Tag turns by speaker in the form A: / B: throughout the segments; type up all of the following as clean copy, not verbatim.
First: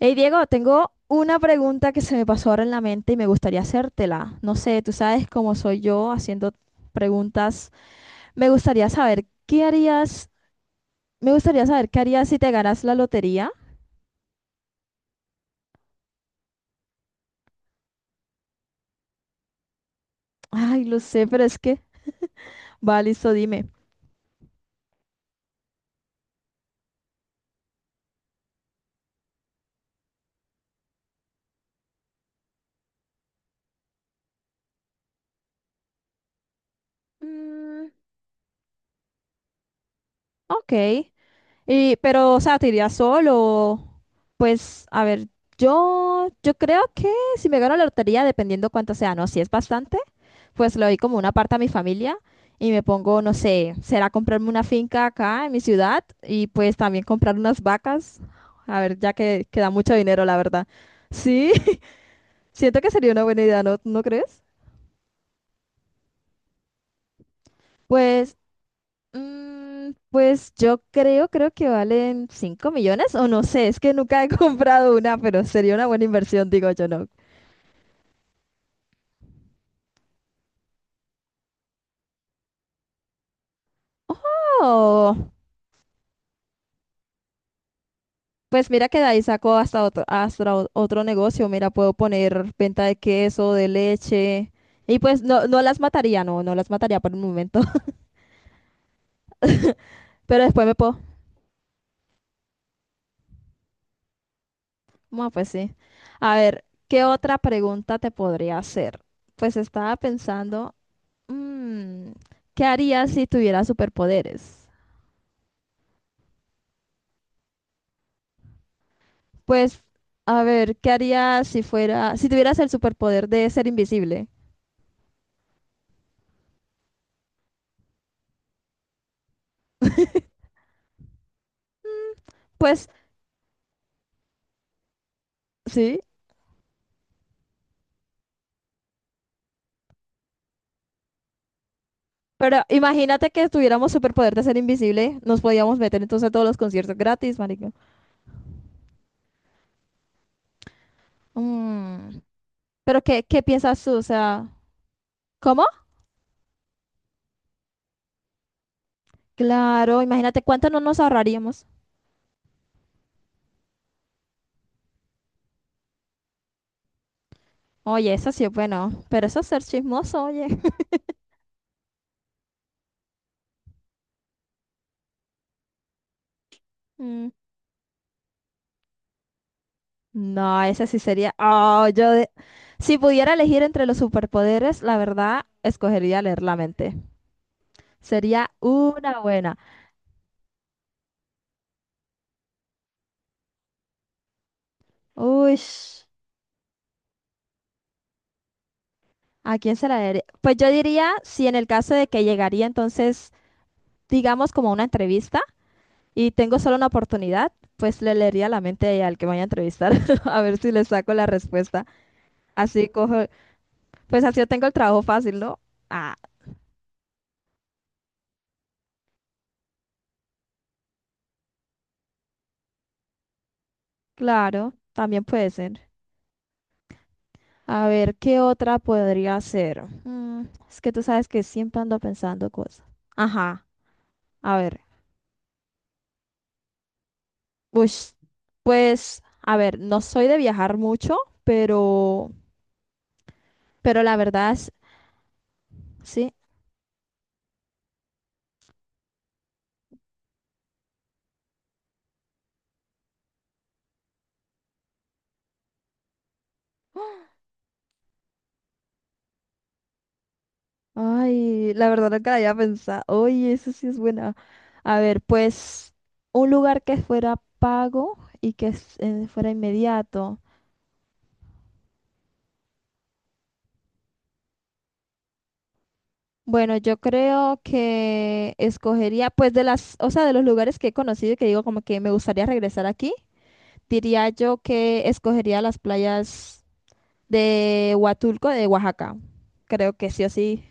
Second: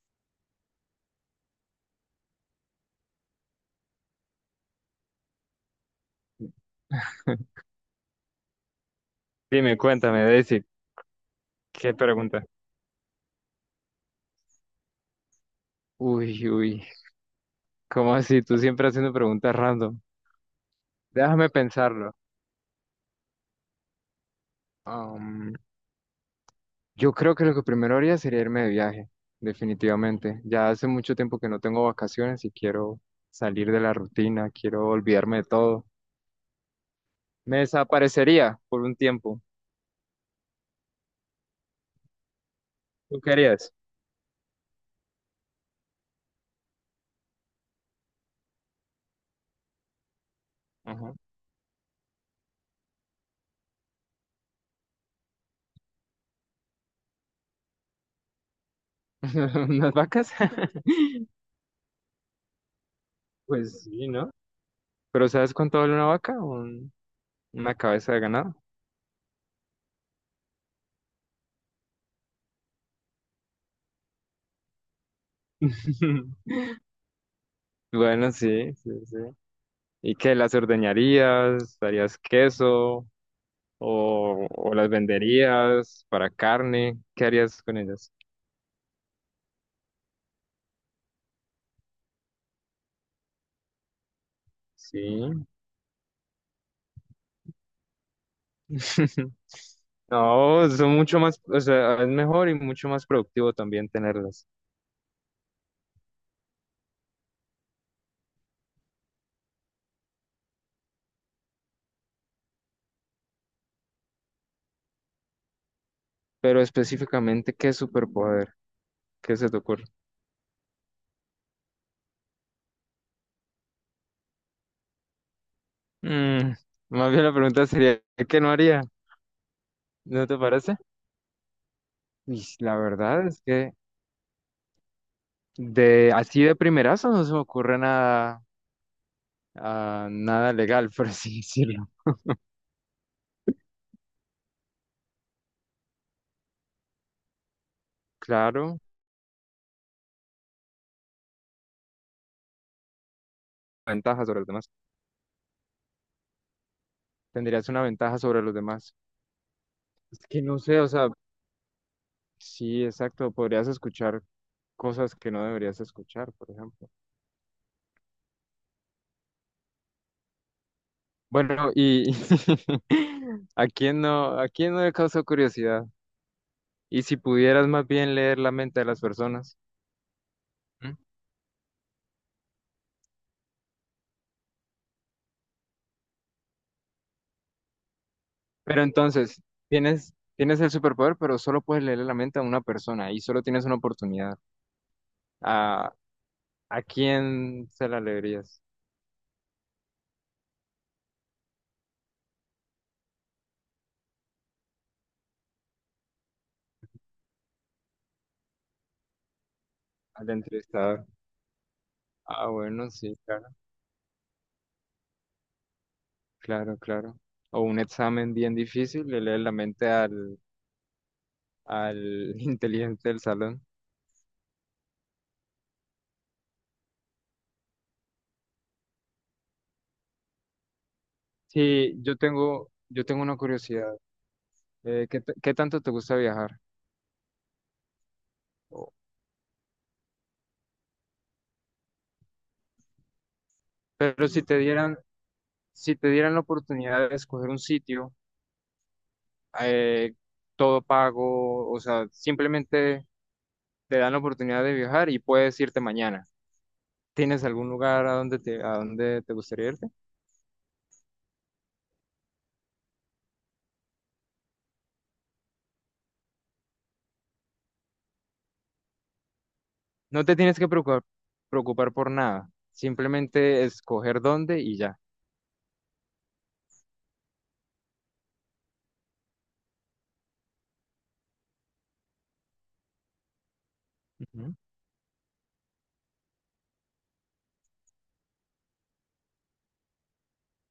A: Hey Diego, tengo una pregunta que se me pasó ahora en la mente y me gustaría hacértela. No sé, tú sabes cómo soy yo haciendo preguntas. Me gustaría saber qué
B: Dime, cuéntame,
A: harías,
B: Daisy,
A: me gustaría saber
B: ¿qué
A: qué harías si
B: pregunta?
A: te ganas la lotería.
B: Uy, uy, ¿cómo así? Tú siempre haciendo preguntas random.
A: Ay, lo sé, pero
B: Déjame
A: es que,
B: pensarlo.
A: va, listo, dime.
B: Am, yo creo que lo que primero haría sería irme de viaje, definitivamente. Ya hace mucho tiempo que no tengo vacaciones y quiero salir de la rutina, quiero olvidarme de todo. Me
A: Mm,
B: desaparecería por un tiempo.
A: ok. Y, pero, o sea, ¿te irías
B: ¿Tú querías?
A: solo? Pues, a ver, yo creo que si me gano la lotería, dependiendo cuánto sea, ¿no? Si es bastante. Pues le doy
B: Ajá.
A: como una parte a mi familia y me pongo, no sé, será comprarme una finca acá en mi ciudad y pues también comprar unas vacas. A ver, ya que da
B: ¿Unas
A: mucho dinero,
B: vacas?
A: la verdad. Sí, siento que sería una buena idea, ¿no,
B: Pues
A: no
B: sí, ¿no?
A: crees?
B: ¿Pero sabes cuánto vale una vaca? Una cabeza de
A: Pues,
B: ganado.
A: pues yo creo que valen 5 millones o no sé, es que nunca he comprado una, pero sería una buena inversión, digo yo, ¿no?
B: Bueno, sí, sí, sí. ¿Y qué? ¿Las ordeñarías? ¿Harías queso? ¿O las
A: ¡Oh!
B: venderías para carne? ¿Qué harías con ellas?
A: Pues mira que de ahí saco hasta otro negocio. Mira, puedo poner venta de queso, de leche. Y
B: Sí.
A: pues no, no las mataría, no, no las mataría por un momento. Pero después
B: No,
A: me
B: son
A: puedo.
B: mucho más, o sea, es mejor y mucho más productivo también tenerlas.
A: Bueno, pues sí. A ver, ¿qué otra pregunta te podría hacer? Pues estaba pensando, mm, ¿qué harías si tuvieras superpoderes?
B: Pero específicamente, ¿qué superpoder? ¿Qué se te
A: Pues,
B: ocurre?
A: a ver, ¿qué harías si tuvieras el superpoder de ser invisible?
B: Mm, más bien la pregunta sería, ¿qué no haría? ¿No te parece? Y la
A: Pues
B: verdad es que
A: sí.
B: de así de primerazo no se me ocurre nada. Ah, nada legal, por así decirlo.
A: Pero imagínate que tuviéramos superpoder de ser invisible, nos podíamos meter entonces a todos los conciertos gratis, marica.
B: Claro,
A: Mm, Pero ¿qué piensas tú? O
B: ventaja sobre los
A: sea,
B: demás.
A: ¿cómo?
B: Tendrías una ventaja sobre los demás.
A: Claro,
B: Es
A: imagínate
B: que no
A: cuánto no
B: sé, o
A: nos
B: sea,
A: ahorraríamos.
B: sí, exacto, podrías escuchar cosas que no deberías escuchar, por ejemplo.
A: Oye, eso sí es bueno, pero eso es ser chismoso, oye.
B: Bueno, y a quién no le causó curiosidad? Y si
A: Mm,
B: pudieras más bien leer la mente de las personas.
A: no, ese
B: ¿Mm?
A: sí sería. Oh. Si pudiera elegir entre los superpoderes, la verdad, escogería leer la mente. Sería
B: Pero
A: una
B: entonces,
A: buena.
B: tienes el superpoder, pero solo puedes leer la mente a una persona y solo tienes una oportunidad.
A: Uy,
B: ¿A, ¿a quién se la leerías?
A: ¿a quién se la daría? Pues yo diría, si en el caso de que llegaría entonces digamos, como una entrevista y tengo solo una oportunidad, pues le leería la mente al que me vaya a entrevistar
B: Al
A: a ver si le
B: entrevistador.
A: saco la respuesta.
B: Ah, bueno,
A: Así
B: sí,
A: cojo,
B: claro,
A: pues así yo tengo el trabajo fácil, ¿no? Ah,
B: claro, claro. O un examen bien difícil, le lees la mente al inteligente del salón.
A: claro, también puede ser. A ver, ¿qué otra podría ser? Es que tú sabes que siempre
B: Sí,
A: ando
B: yo
A: pensando
B: tengo,
A: cosas.
B: yo tengo una
A: Ajá,
B: curiosidad.
A: a ver.
B: ¿Qué, qué tanto te gusta viajar?
A: Ush,
B: O-
A: pues, a ver, no soy de viajar mucho, pero, pero la
B: Pero si
A: verdad
B: te
A: es,
B: dieran, si te
A: sí.
B: dieran la oportunidad de escoger un sitio, eh, todo pago, o sea, simplemente te dan la oportunidad de viajar y puedes irte mañana. ¿Tienes algún lugar a donde a donde te gustaría ir?
A: Ay, la verdad nunca la había pensado. Oye, eso sí es buena. A ver, pues un lugar que fuera pago y fuera
B: No te
A: inmediato.
B: tienes que preocupar por nada. Simplemente escoger dónde y ya.
A: Bueno, yo creo que escogería, pues de las, o sea, de los lugares que he conocido y que digo como que me gustaría regresar aquí, diría
B: Ujú.
A: yo que escogería las playas de Huatulco, de Oaxaca. Creo que sí o sí.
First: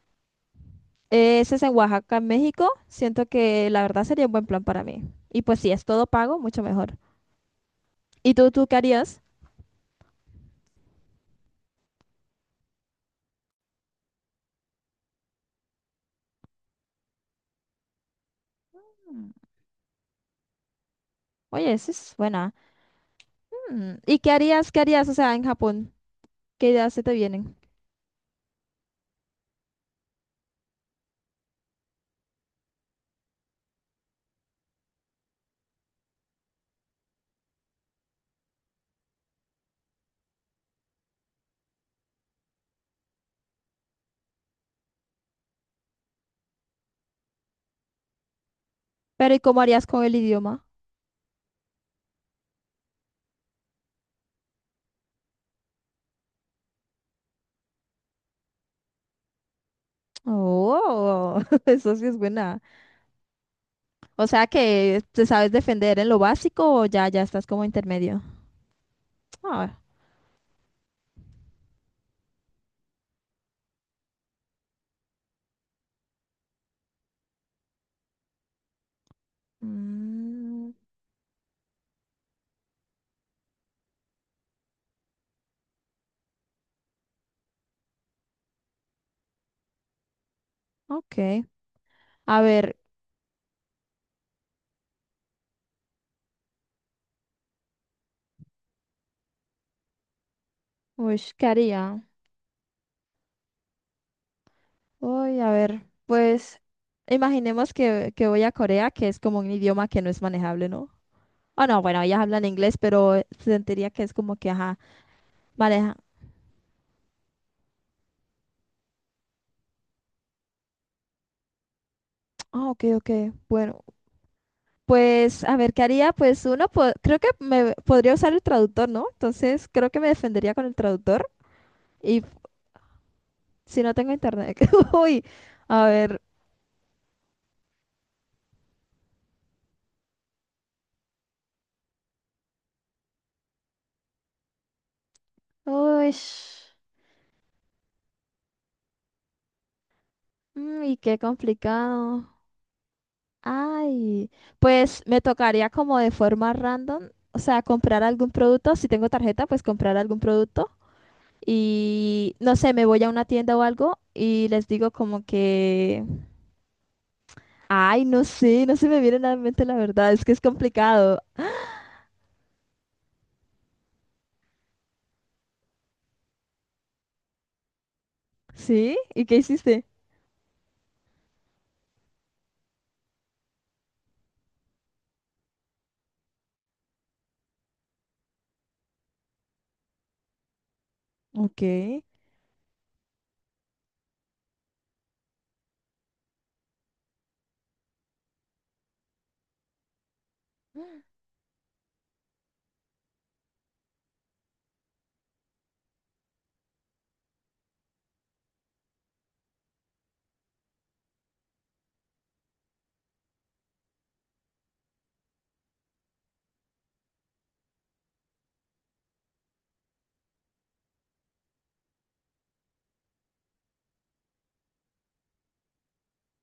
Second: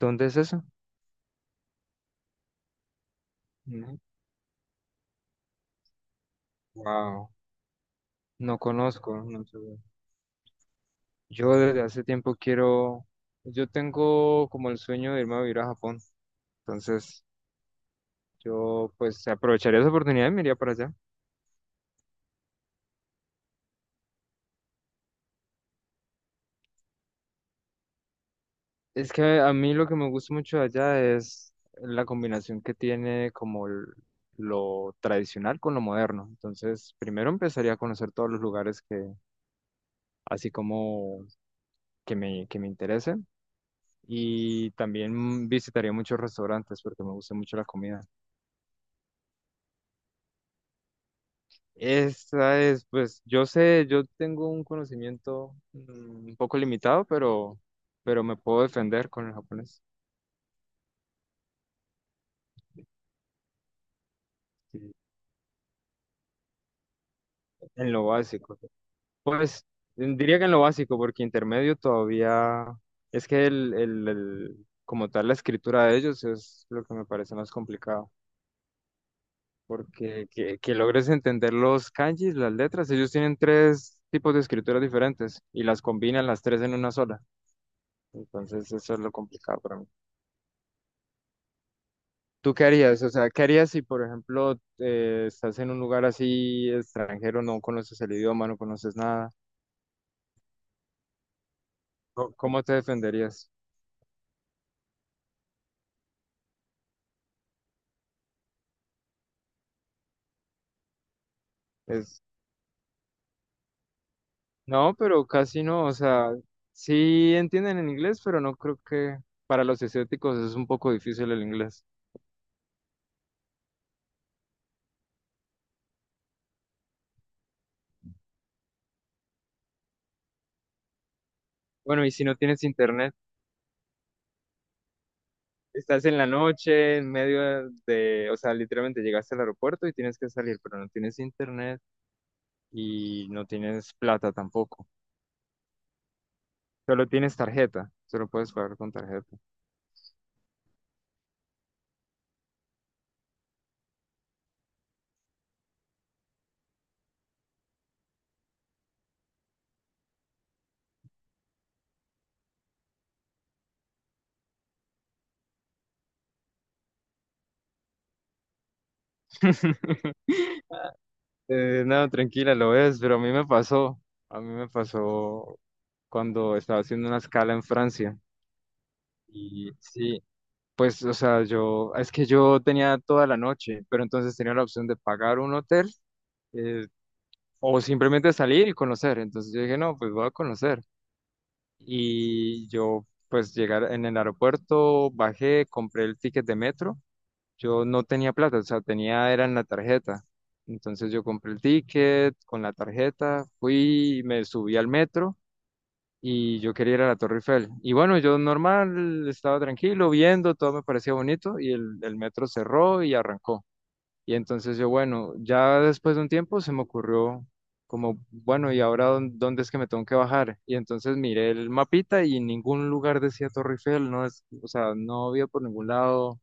B: ¿Dónde es eso?
A: Ese es en Oaxaca, en México. Siento que la verdad sería un buen plan para mí. Y pues si es todo pago, mucho mejor.
B: Wow.
A: ¿Y tú,
B: No
A: tú qué harías?
B: conozco, no sé. Yo desde hace tiempo quiero, pues, yo tengo como el sueño de irme a vivir a Japón. Entonces, yo pues
A: Mm,
B: aprovecharía esa oportunidad y me iría para allá.
A: Oye, esa es buena. ¿Y qué harías, o sea, en Japón? ¿Qué ideas se te vienen?
B: Es que a mí lo que me gusta mucho de allá es la combinación que tiene como lo tradicional con lo moderno. Entonces, primero empezaría a conocer todos los lugares que, así como que que me interesen. Y también visitaría muchos restaurantes porque me gusta mucho la comida.
A: Pero ¿y cómo harías con el idioma?
B: Esa es, pues, yo sé, yo tengo un conocimiento un poco limitado, pero me puedo defender con el japonés.
A: Oh, eso sí es buena. O sea
B: Sí,
A: que te sabes defender en lo básico o ya estás como
B: en lo
A: intermedio.
B: básico. Pues,
A: Ah,
B: diría que en lo básico, porque intermedio todavía es que como tal la escritura de ellos es lo que me parece más complicado. Porque
A: mm,
B: que logres entender los kanjis, las letras, ellos tienen tres tipos de escrituras diferentes y las combinan las tres en una sola. Entonces eso es lo complicado para mí.
A: ok. A
B: ¿Tú qué
A: ver,
B: harías? O sea, ¿qué harías si, por ejemplo, estás en un lugar así extranjero, no conoces el idioma, no conoces nada?
A: uy, ¿qué haría?
B: ¿Cómo te defenderías?
A: Uy, a ver, pues imaginemos que voy a Corea, que es como un idioma que no es manejable, ¿no? Ah, no, bueno, ellas
B: Es,
A: hablan inglés, pero sentiría que es como que, ajá.
B: no, pero casi
A: Vale,
B: no. O
A: ajá.
B: sea, sí entienden el inglés, pero no creo que para los asiáticos es un poco difícil el inglés.
A: Ah, ok, ok. Bueno, pues a ver, ¿qué haría? Pues uno, creo que me podría usar el traductor, ¿no? Entonces, creo que me defendería con el traductor.
B: Bueno, y
A: Y
B: si no tienes internet.
A: si no tengo internet. Uy, a
B: Estás en
A: ver.
B: la noche, en medio de, o sea, literalmente llegaste al aeropuerto y tienes que salir, pero no tienes internet y no tienes plata tampoco.
A: Uy,
B: Solo tienes tarjeta, solo puedes pagar con tarjeta.
A: y qué complicado. Ay, pues me tocaría como de forma random, o sea, comprar algún producto. Si tengo tarjeta, pues comprar algún producto. Y no sé, me voy a una tienda o algo y les digo como que. Ay, no sé, no se me viene nada en mente la verdad, es que es complicado.
B: No, tranquila, lo ves, pero a mí me pasó cuando estaba haciendo una escala en Francia.
A: ¿Sí? ¿Y qué
B: Y
A: hiciste?
B: sí, pues, o sea, yo, es que yo tenía toda la noche, pero entonces tenía la opción de pagar un hotel, eh, o simplemente salir y conocer. Entonces yo dije, no, pues voy a conocer.
A: Ok.
B: Y yo pues llegar en el aeropuerto, bajé, compré el ticket de metro. Yo no tenía plata, o sea, tenía era en la tarjeta. Entonces yo compré el ticket con la tarjeta, fui, me subí al metro y yo quería ir a la Torre Eiffel. Y bueno, yo normal, estaba tranquilo, viendo, todo me parecía bonito y el metro cerró y arrancó. Y entonces yo, bueno, ya después de un tiempo se me ocurrió como, bueno, ¿y ahora dónde es que me tengo que bajar? Y entonces miré el mapita y en ningún lugar decía Torre Eiffel, no es, o sea, no había por ningún lado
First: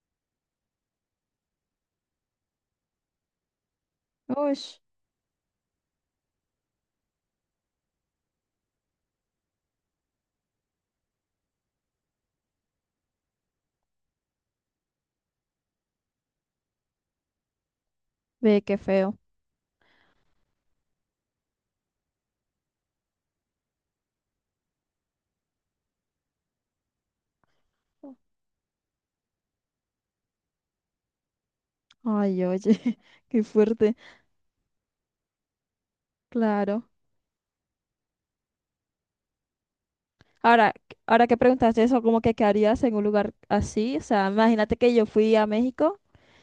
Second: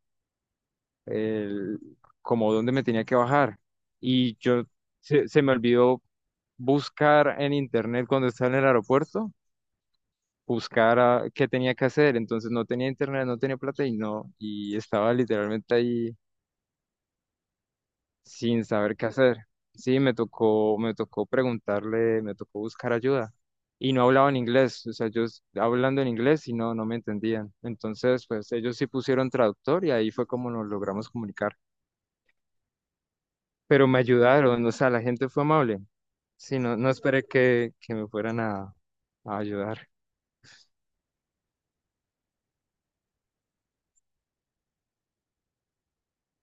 B: el, como dónde me tenía que bajar. Y
A: Uy,
B: yo se me olvidó buscar en internet cuando estaba en el aeropuerto, buscar qué tenía que hacer. Entonces no tenía internet, no tenía plata y no, y estaba literalmente ahí
A: ve,
B: sin
A: qué
B: saber qué
A: feo.
B: hacer. Sí, me tocó preguntarle, me tocó buscar ayuda. Y no hablaban inglés, o sea, ellos hablando en inglés y no, no me entendían. Entonces, pues ellos sí pusieron traductor y ahí fue como nos logramos comunicar.
A: Ay, oye, qué
B: Pero
A: fuerte.
B: me ayudaron, o sea, la gente fue amable. Sí, no,
A: Claro.
B: no esperé que me fueran a ayudar.
A: Ahora, ahora que preguntaste eso, ¿cómo que qué harías en un lugar así? O sea, imagínate que yo fui a México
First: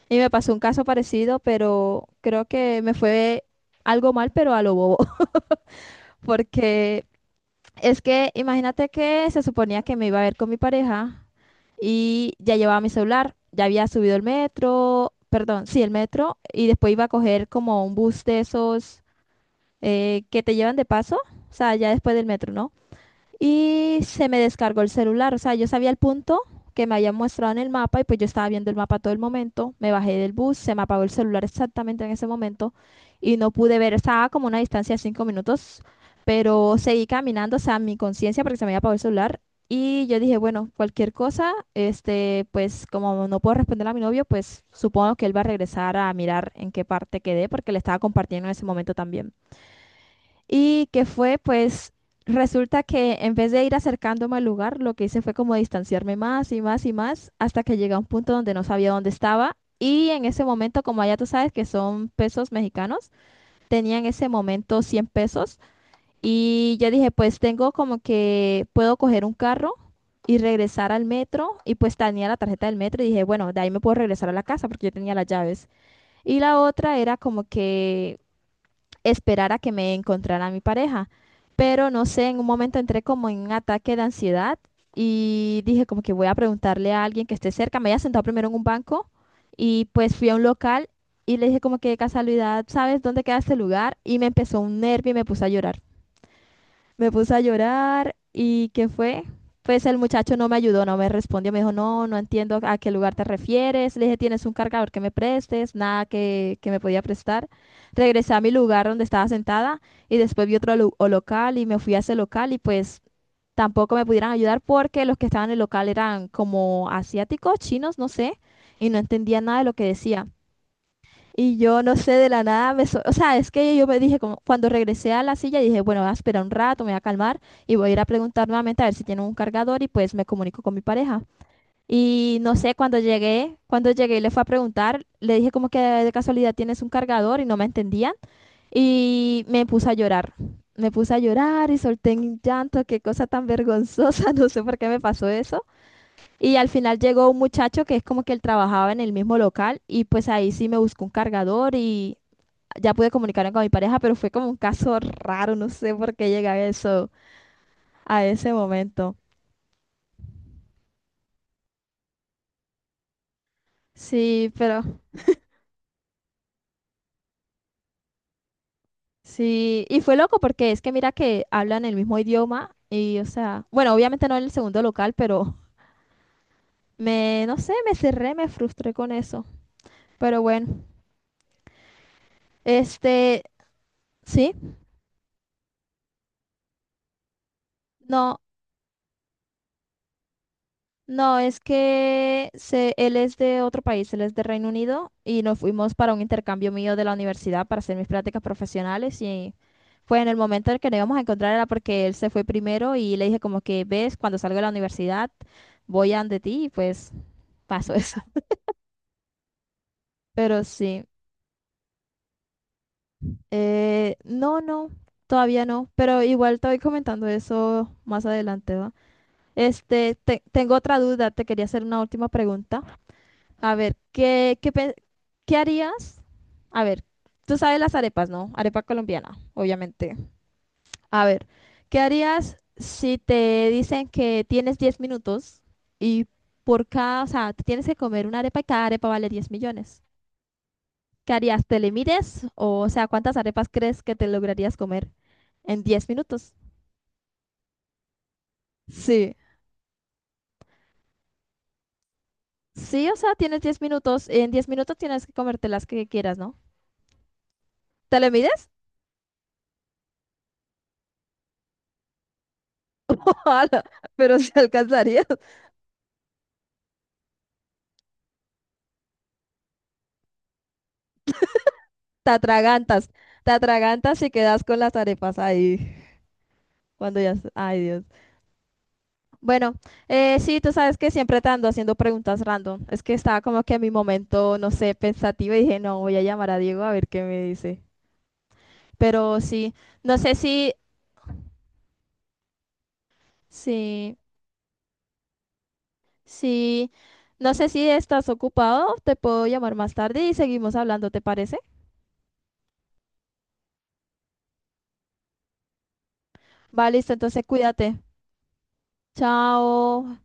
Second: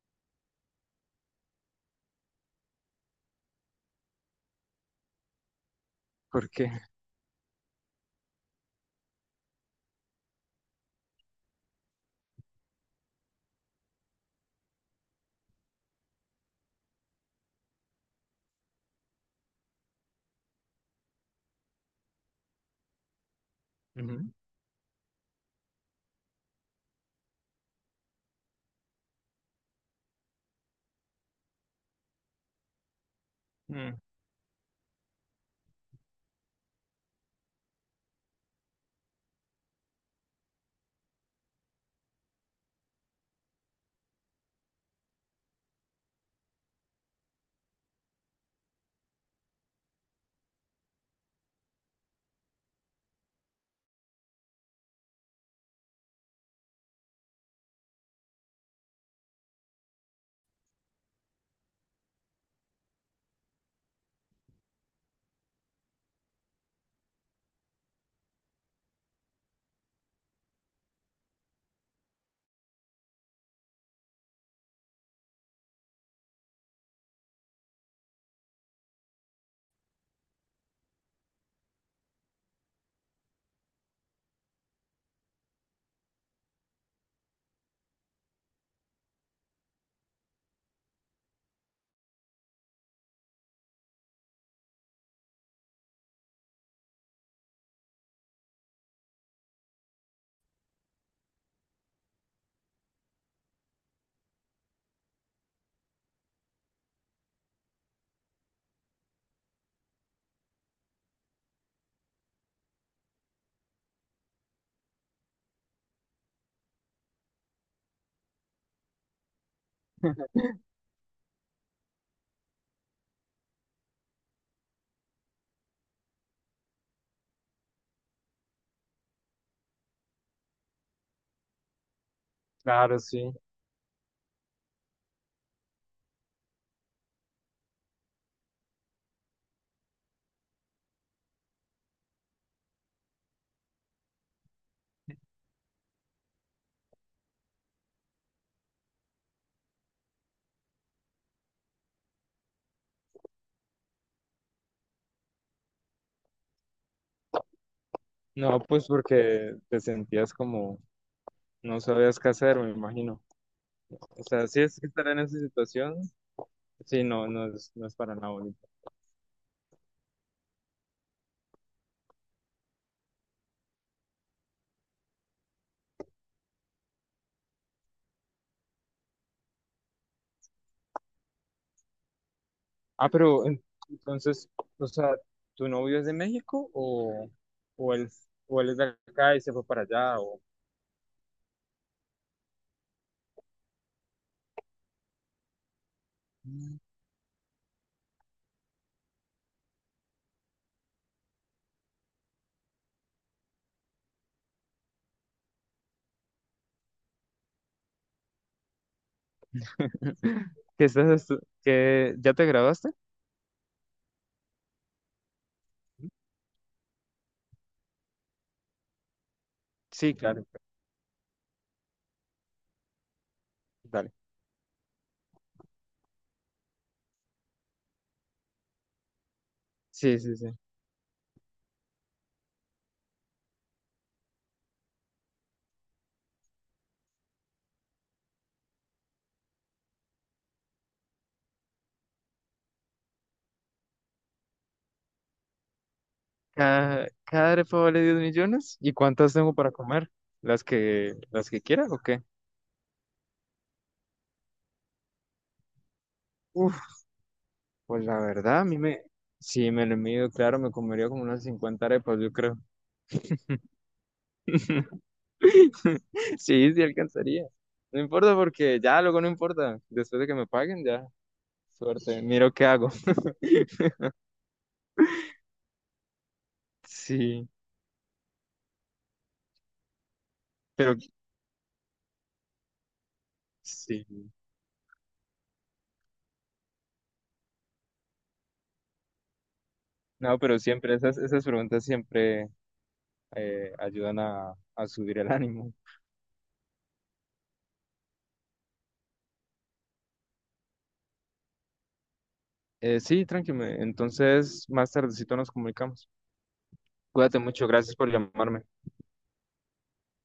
A: y me pasó un caso parecido, pero creo que me fue algo mal, pero a lo bobo,
B: Porque
A: porque. Es que imagínate que se suponía que me iba a ver con mi pareja y ya llevaba mi celular, ya había subido el metro, perdón, sí, el metro, y después iba a coger como un bus de esos que te llevan de paso, o sea, ya después del metro, ¿no? Y se
B: ujú.
A: me descargó el celular. O sea, yo sabía el punto que me habían mostrado en el mapa y pues yo estaba viendo el mapa todo el momento. Me bajé del bus, se me apagó el celular exactamente en ese momento y no pude ver.
B: Mm,
A: Estaba como a una distancia de 5 minutos, pero seguí caminando, o sea, mi conciencia porque se me había apagado el celular. Y yo dije, bueno, cualquier cosa, este, pues como no puedo responder a mi novio, pues supongo que él va a regresar a mirar en qué parte quedé, porque le estaba compartiendo en ese momento también. Y que fue, pues, resulta que en vez de ir acercándome al lugar, lo que hice fue como distanciarme más y más y más hasta que llegué a un punto donde no sabía dónde estaba. Y en ese momento, como allá tú sabes que son pesos mexicanos, tenía en ese momento 100 pesos. Y yo dije, pues tengo como que puedo coger un carro y regresar al metro. Y pues tenía la tarjeta del metro y dije, bueno, de ahí me puedo regresar a la casa porque yo tenía las llaves. Y la otra era como que esperar a que me encontrara mi pareja. Pero no sé, en un momento entré como en un ataque de ansiedad y dije como que voy a preguntarle a alguien que esté cerca. Me había sentado primero en un banco y pues fui a un local y le dije como que de casualidad, ¿sabes dónde queda este lugar? Y me empezó un nervio y me puse a llorar. Me puse a llorar y ¿qué fue? Pues el muchacho no me ayudó, no me respondió, me dijo, no, no entiendo a qué lugar te refieres. Le dije, ¿tienes un cargador que me prestes? Nada que me podía prestar. Regresé a mi lugar donde estaba sentada y después vi otro lu- o local y me fui a ese local y pues tampoco me pudieran ayudar porque los que estaban en el local eran como asiáticos, chinos, no sé, y no entendía nada de lo que decían. Y yo no sé, de la nada, o sea, es que yo me dije, como, cuando regresé a la silla, dije, bueno, voy a esperar un rato, me voy a calmar y voy a ir a preguntar nuevamente a ver si tiene un cargador y pues me comunico con mi pareja. Y no sé,
B: claro,
A: cuando
B: sí.
A: llegué, cuando llegué y le fue a preguntar, le dije como que de casualidad tienes un cargador y no me entendían y me puse a llorar. Me puse a llorar y solté un llanto, qué cosa tan vergonzosa, no sé por qué me pasó eso. Y al final llegó un muchacho que es como que él trabajaba en el mismo local y pues ahí sí me buscó un cargador y ya pude comunicarme con mi pareja, pero fue como un caso raro, no sé por qué llegué a eso, a ese
B: No, pues
A: momento.
B: porque te sentías como no sabías qué hacer, me imagino. O sea,
A: Sí,
B: sí es
A: pero
B: que estar en esa situación. Sí, no, no es, no es para nada bonito.
A: sí, y fue loco porque es que mira que hablan el mismo idioma y, o sea, bueno, obviamente no en el segundo local, pero no sé, me cerré, me frustré con eso. Pero bueno,
B: Ah,
A: este,
B: pero entonces,
A: sí,
B: o sea, ¿tu novio es de México o él,
A: no.
B: o él es de acá y se fue para allá? O...
A: No, es que él es de otro país, él es de Reino Unido y nos fuimos para un intercambio mío de la universidad para hacer mis prácticas profesionales y fue en el momento en el que nos íbamos a encontrar era porque él se fue primero y le dije como que ves, cuando salgo de la universidad voy a de ti y pues pasó eso.
B: Mm.
A: Pero
B: ¿Qué
A: sí,
B: estás ¿Ya te graduaste?
A: no, no, todavía no, pero igual te voy comentando eso más adelante, ¿va?
B: Sí,
A: Este,
B: claro,
A: tengo otra duda, te quería hacer una última pregunta. A ver,
B: dale.
A: qué harías? A ver, tú sabes las arepas, ¿no? Arepa colombiana, obviamente.
B: Sí, sí, sí.
A: A ver, ¿qué harías si te dicen que tienes 10 minutos y por cada, o sea, te tienes que comer una arepa y cada arepa vale 10 millones? ¿Qué harías? ¿Te le mides? O sea, ¿cuántas arepas crees que te lograrías comer en 10 minutos?
B: Cada arepa vale 10 millones. ¿Y cuántas
A: Sí.
B: tengo para comer? ¿Las que quiera o qué?
A: Sí, o sea, tienes 10 minutos. En 10 minutos tienes que comerte las que quieras, ¿no?
B: Uf, pues la
A: ¿Te le
B: verdad,
A: mides?
B: si me lo mido, claro, me comería como unas 50 arepas, yo creo.
A: Ojalá, pero se alcanzaría.
B: Sí, sí alcanzaría. No importa porque ya luego no importa. Después de que me paguen, ya, suerte.
A: Te
B: Miro qué hago.
A: atragantas, te atragantas y quedas con las arepas ahí. Cuando ya,
B: Sí,
A: ay Dios. Bueno, sí, tú sabes
B: pero
A: que siempre te ando haciendo preguntas random. Es que estaba como que en mi
B: sí.
A: momento, no sé, pensativa y dije, no, voy a llamar a Diego a ver qué me dice. Pero sí, no sé
B: No, pero
A: si,
B: siempre esas preguntas siempre
A: sí,
B: ayudan a subir el ánimo.
A: sí, no sé si estás ocupado, te puedo llamar más tarde y seguimos hablando, ¿te parece?
B: Sí, tranquilo. Entonces, más tardecito nos comunicamos.
A: Va, listo,
B: Cuídate
A: entonces
B: mucho.
A: cuídate.
B: Gracias por llamarme.
A: Chao.